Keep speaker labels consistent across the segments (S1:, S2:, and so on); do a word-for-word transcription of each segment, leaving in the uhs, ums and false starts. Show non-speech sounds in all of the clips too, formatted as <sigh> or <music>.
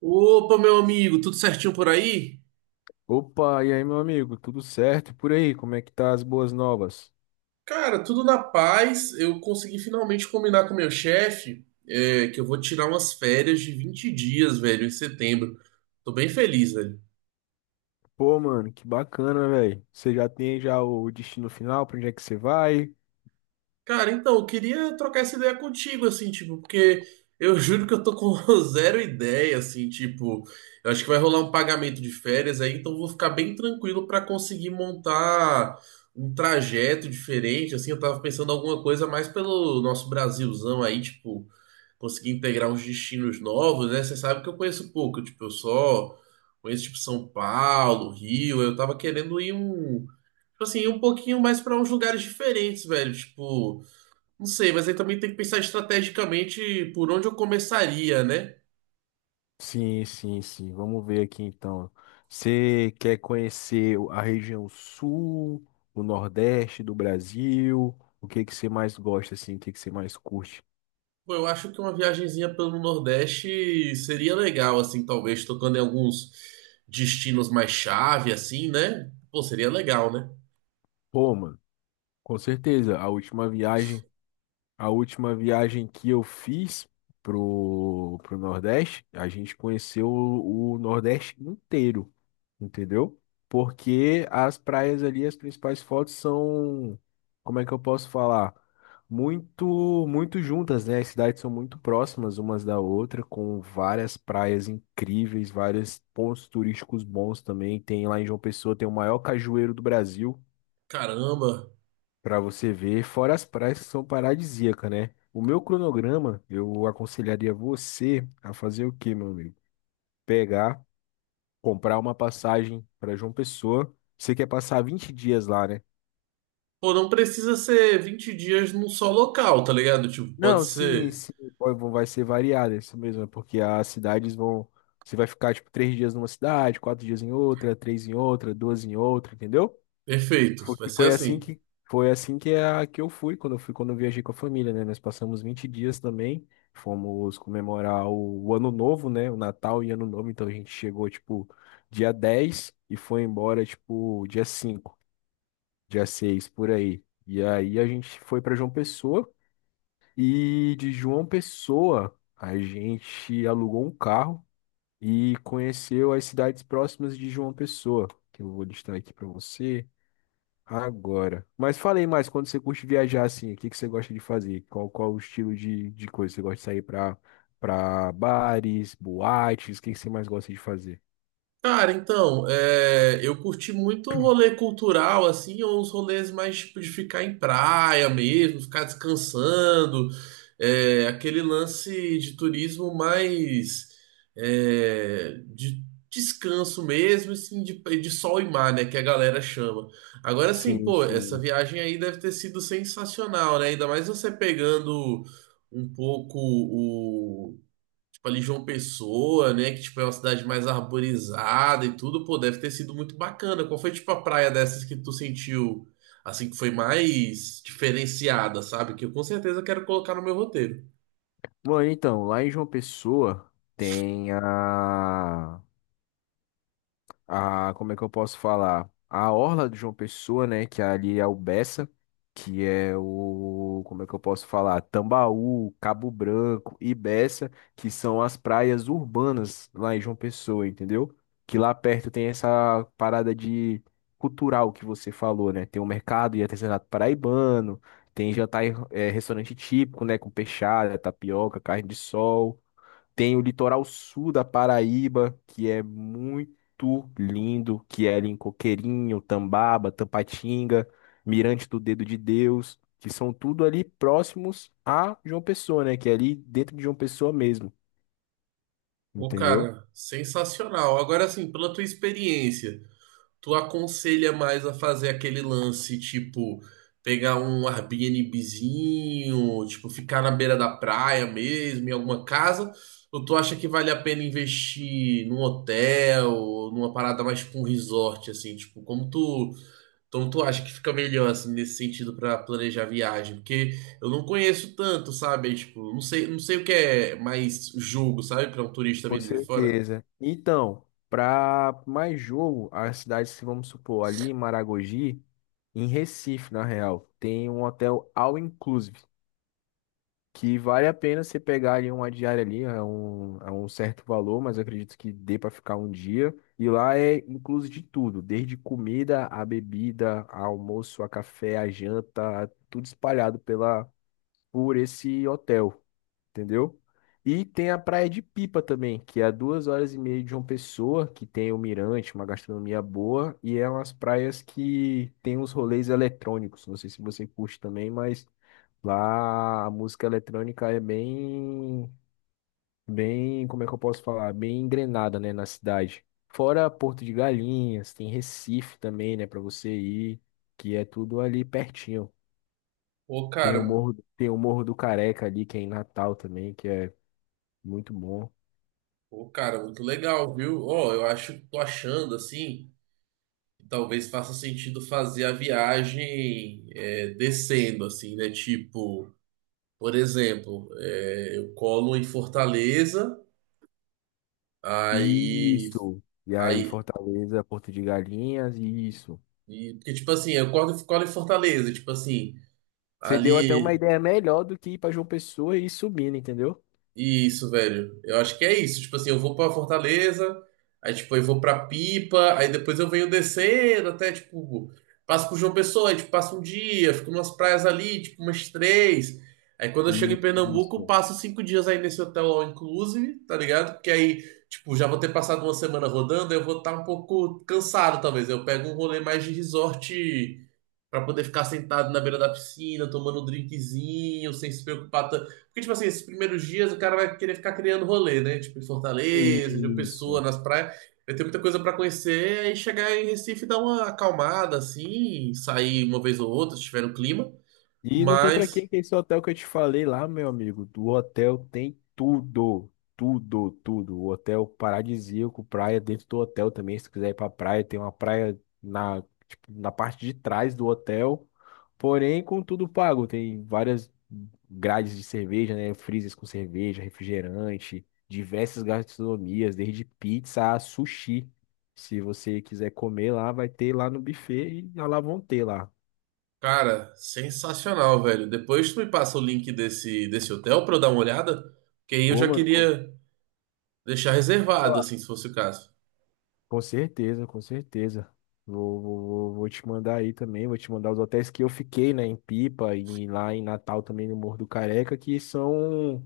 S1: Opa, meu amigo, tudo certinho por aí?
S2: Opa, e aí, meu amigo, tudo certo. E por aí? Como é que tá as boas novas?
S1: Cara, tudo na paz. Eu consegui finalmente combinar com meu chefe, é, que eu vou tirar umas férias de vinte dias, velho, em setembro. Tô bem feliz, velho.
S2: Pô, mano, que bacana, velho. Você já tem já o destino final, pra onde é que você vai?
S1: Cara, então, eu queria trocar essa ideia contigo, assim, tipo, porque eu <laughs> juro que eu tô com <laughs> zero ideia, assim, tipo, eu acho que vai rolar um pagamento de férias aí, então eu vou ficar bem tranquilo pra conseguir montar um trajeto diferente, assim, eu tava pensando em alguma coisa mais pelo nosso Brasilzão aí, tipo. Conseguir integrar uns destinos novos, né? Você sabe que eu conheço pouco, tipo, eu só conheço tipo São Paulo, Rio, eu tava querendo ir um tipo assim, ir um pouquinho mais pra uns lugares diferentes, velho, tipo, não sei, mas aí também tem que pensar estrategicamente por onde eu começaria, né?
S2: Sim, sim, sim. Vamos ver aqui então. Você quer conhecer o- a região sul, o nordeste do Brasil? O que que você mais gosta assim? O que que você mais curte?
S1: Pô, eu acho que uma viagenzinha pelo Nordeste seria legal, assim, talvez tocando em alguns destinos mais chave, assim, né? Pô, seria legal, né?
S2: Pô, mano, com certeza, a última viagem A última viagem que eu fiz pro, pro Nordeste, a gente conheceu o, o Nordeste inteiro, entendeu? Porque as praias ali, as principais fotos são, como é que eu posso falar, muito, muito juntas, né? As cidades são muito próximas umas da outra, com várias praias incríveis, vários pontos turísticos bons também. Tem lá em João Pessoa, tem o maior cajueiro do Brasil.
S1: Caramba.
S2: Pra você ver, fora as praias que são paradisíacas, né? O meu cronograma, eu aconselharia você a fazer o quê, meu amigo? Pegar, comprar uma passagem para João Pessoa. Você quer passar vinte dias lá, né?
S1: Pô, não precisa ser vinte dias num só local, tá ligado? Tipo, pode
S2: Não, sim,
S1: ser.
S2: sim, vai vai ser variado, é isso mesmo, é porque as cidades vão. Você vai ficar, tipo, três dias numa cidade, quatro dias em outra, três em outra, duas em outra, entendeu?
S1: Perfeito, vai
S2: Porque
S1: ser
S2: foi assim
S1: assim.
S2: que foi assim que, é a, que eu fui, quando eu fui quando eu viajei com a família, né? Nós passamos vinte dias também, fomos comemorar o, o Ano Novo, né? O Natal e Ano Novo. Então a gente chegou tipo dia dez e foi embora tipo dia cinco, dia seis por aí. E aí a gente foi para João Pessoa, e de João Pessoa a gente alugou um carro e conheceu as cidades próximas de João Pessoa, que eu vou listar aqui para você agora. Mas falei mais, quando você curte viajar assim, o que que você gosta de fazer? Qual, qual o estilo de, de coisa? Você gosta de sair pra, pra bares, boates? O que que você mais gosta de fazer?
S1: Cara, então, é, eu curti muito o rolê cultural, assim, ou os rolês mais tipo de ficar em praia mesmo, ficar descansando, é, aquele lance de turismo mais é, de descanso mesmo, assim, de, de sol e mar, né, que a galera chama. Agora, assim,
S2: Sim,
S1: pô, essa
S2: sim.
S1: viagem aí deve ter sido sensacional, né? Ainda mais você pegando um pouco tipo ali João Pessoa, né, que tipo é uma cidade mais arborizada e tudo, pô, deve ter sido muito bacana. Qual foi tipo a praia dessas que tu sentiu assim que foi mais diferenciada, sabe? Que eu com certeza quero colocar no meu roteiro.
S2: Bom, então, lá em João Pessoa tem a. a, como é que eu posso falar, a orla de João Pessoa, né, que ali é o Beça, que é o, como é que eu posso falar, Tambaú, Cabo Branco e Beça, que são as praias urbanas lá em João Pessoa, entendeu? Que lá perto tem essa parada de cultural que você falou, né? Tem o mercado e artesanato paraibano, tem jantar, e, eh, restaurante típico, né, com peixada, tapioca, carne de sol. Tem o litoral sul da Paraíba, que é muito lindo, que é ali em Coqueirinho, Tambaba, Tampatinga, Mirante do Dedo de Deus, que são tudo ali próximos a João Pessoa, né? Que é ali dentro de João Pessoa mesmo,
S1: Pô,
S2: entendeu?
S1: cara, sensacional. Agora assim, pela tua experiência. Tu aconselha mais a fazer aquele lance, tipo, pegar um Airbnbzinho, tipo, ficar na beira da praia mesmo, em alguma casa? Ou tu acha que vale a pena investir num hotel, ou numa parada mais tipo um resort, assim, tipo, como tu, como tu acha que fica melhor, assim, nesse sentido pra planejar a viagem? Porque eu não conheço tanto, sabe? Aí, tipo, não sei, não sei o que é mais jogo, sabe? Pra um turista
S2: Com
S1: vindo de fora.
S2: certeza. Então, para mais jogo, as cidades, que, vamos supor, ali em Maragogi, em Recife, na real, tem um hotel all inclusive, que vale a pena você pegar ali uma diária ali. É um, é um certo valor, mas eu acredito que dê para ficar um dia. E lá é incluso de tudo, desde comida, a bebida, a almoço, a café, a janta, a- tudo espalhado pela por esse hotel, entendeu? E tem a Praia de Pipa também, que é a duas horas e meia de João Pessoa, que tem o mirante, uma gastronomia boa, e é umas praias que tem uns rolês eletrônicos. Não sei se você curte também, mas lá a música eletrônica é bem, bem, como é que eu posso falar, bem engrenada, né, na cidade. Fora Porto de Galinhas, tem Recife também, né, para você ir, que é tudo ali pertinho.
S1: Pô,
S2: Tem o
S1: cara,
S2: Morro, tem o Morro do Careca ali, que é em Natal também, que é muito bom.
S1: Pô, cara, muito legal, viu? Ó, eu acho, tô achando assim, que talvez faça sentido fazer a viagem é, descendo, assim, né? Tipo, por exemplo, é, eu colo em Fortaleza, aí,
S2: Isso. E aí
S1: aí,
S2: Fortaleza, Porto de Galinhas, isso.
S1: e- porque tipo assim, eu colo, colo em Fortaleza, tipo assim,
S2: Você deu até uma
S1: ali.
S2: ideia melhor do que ir para João Pessoa e ir subindo, entendeu?
S1: Isso, velho. Eu acho que é isso. Tipo assim, eu vou pra Fortaleza, aí tipo, eu vou pra Pipa, aí depois eu venho descendo até tipo, passo por João Pessoa, aí tipo, passo um dia, fico nas praias ali, tipo, umas três. Aí quando eu chego em Pernambuco,
S2: Isso.
S1: passo cinco dias aí nesse hotel all inclusive, tá ligado? Porque aí, tipo, já vou ter passado uma semana rodando, eu vou estar um pouco cansado, talvez. Eu pego um rolê mais de resort pra poder ficar sentado na beira da piscina, tomando um drinkzinho, sem se preocupar tanto. Porque, tipo assim, esses primeiros dias o cara vai querer ficar criando rolê, né? Tipo, em Fortaleza, de Pessoa,
S2: Isso.
S1: nas praias. Vai ter muita coisa pra conhecer. Aí chegar em Recife e dar uma acalmada, assim, sair uma vez ou outra, se tiver no clima.
S2: E não tem pra
S1: Mas,
S2: quem que é esse hotel que eu te falei lá, meu amigo. Do hotel tem tudo, tudo, tudo. O hotel paradisíaco, praia dentro do hotel também. Se tu quiser ir pra praia, tem uma praia na, tipo, na, parte de trás do hotel. Porém, com tudo pago. Tem várias grades de cerveja, né? Freezers com cerveja, refrigerante, diversas gastronomias, desde pizza a sushi. Se você quiser comer lá, vai ter lá no buffet e lá vão ter lá.
S1: cara, sensacional, velho. Depois tu me passa o link desse, desse hotel pra eu dar uma olhada. Porque aí eu
S2: Ô,
S1: já
S2: mano, como-
S1: queria deixar reservado, assim, se fosse o caso.
S2: Com certeza, com certeza. Vou, vou, vou vou te mandar aí também, vou te mandar os hotéis que eu fiquei, né, em Pipa e lá em Natal também no Morro do Careca, que são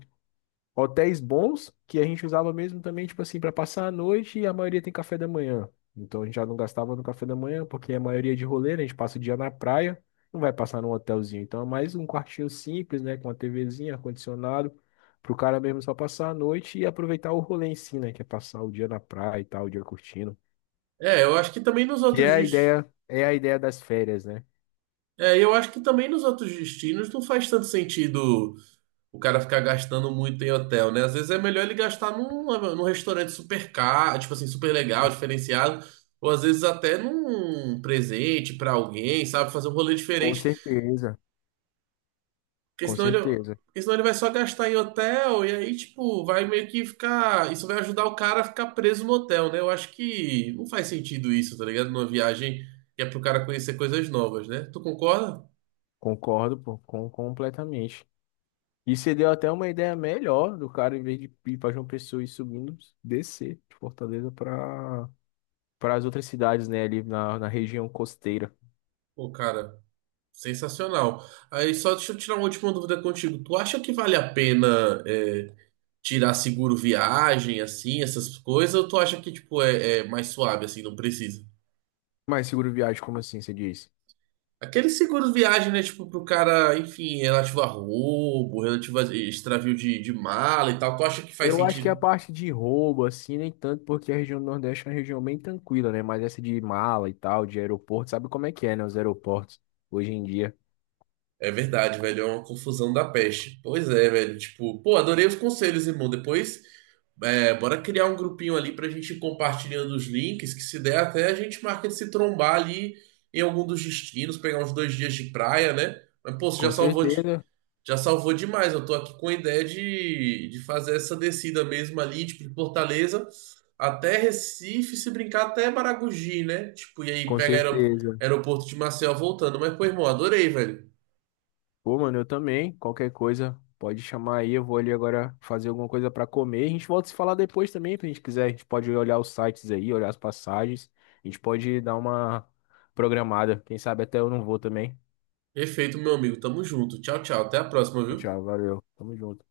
S2: hotéis bons que a gente usava mesmo também, tipo assim, para passar a noite, e a maioria tem café da manhã. Então a gente já não gastava no café da manhã, porque a maioria é de rolê, né, a gente passa o dia na praia, não vai passar num hotelzinho. Então é mais um quartinho simples, né, com uma TVzinha, ar-condicionado, pro cara mesmo só passar a noite e aproveitar o rolê em si, né, que é passar o dia na praia e tal, o dia curtindo.
S1: É, eu acho que também nos
S2: Que
S1: outros
S2: é a
S1: destinos.
S2: ideia, é a ideia das férias, né?
S1: É, eu acho que também nos outros destinos não faz tanto sentido o cara ficar gastando muito em hotel, né? Às vezes é melhor ele gastar num, num restaurante super caro, tipo assim, super legal, diferenciado, ou às vezes até num presente pra alguém, sabe? Fazer um rolê
S2: Com
S1: diferente,
S2: certeza,
S1: porque
S2: com
S1: senão ele,
S2: certeza.
S1: porque senão ele vai só gastar em hotel e aí, tipo, vai meio que ficar. Isso vai ajudar o cara a ficar preso no hotel, né? Eu acho que não faz sentido isso, tá ligado? Numa viagem que é pro cara conhecer coisas novas, né? Tu concorda?
S2: Concordo, pô, com, completamente. E você deu até uma ideia melhor do cara, em vez de ir para João Pessoa e subindo, descer de Fortaleza para para as outras cidades, né? Ali na, na região costeira.
S1: Pô, cara. Sensacional. Aí só deixa eu tirar uma última dúvida contigo. Tu acha que vale a pena é, tirar seguro viagem, assim, essas coisas, ou tu acha que, tipo, é, é mais suave, assim, não precisa?
S2: Mas seguro viagem, como assim você disse?
S1: Aquele seguro viagem, né, tipo, pro cara, enfim, relativo a roubo, relativo a extravio de, de mala e tal, tu acha que faz
S2: Eu acho que a
S1: sentido?
S2: parte de roubo, assim, nem tanto, porque a região do Nordeste é uma região bem tranquila, né? Mas essa de mala e tal, de aeroporto, sabe como é que é, né? Os aeroportos hoje em dia.
S1: É verdade, velho, é uma confusão da peste. Pois é, velho, tipo, pô, adorei os conselhos, irmão. Depois. É, bora criar um grupinho ali pra gente ir compartilhando os links, que se der até a gente marca de se trombar ali em algum dos destinos, pegar uns dois dias de praia, né? Mas, pô, você já
S2: Com
S1: salvou, de-
S2: certeza,
S1: já salvou demais. Eu tô aqui com a ideia de, de fazer essa descida mesmo ali, tipo, de Fortaleza até Recife, se brincar até Maragogi, né? Tipo, e aí
S2: com
S1: pega aerop-
S2: certeza.
S1: aeroporto de Maceió voltando. Mas, pô, irmão, adorei, velho.
S2: Pô, mano, eu também. Qualquer coisa, pode chamar aí. Eu vou ali agora fazer alguma coisa pra comer. A gente volta a se falar depois também, se a gente quiser. A gente pode olhar os sites aí, olhar as passagens. A gente pode dar uma programada. Quem sabe até eu não vou também.
S1: Perfeito, meu amigo. Tamo junto. Tchau, tchau. Até a próxima,
S2: Tchau,
S1: viu?
S2: tchau, valeu. Tamo junto.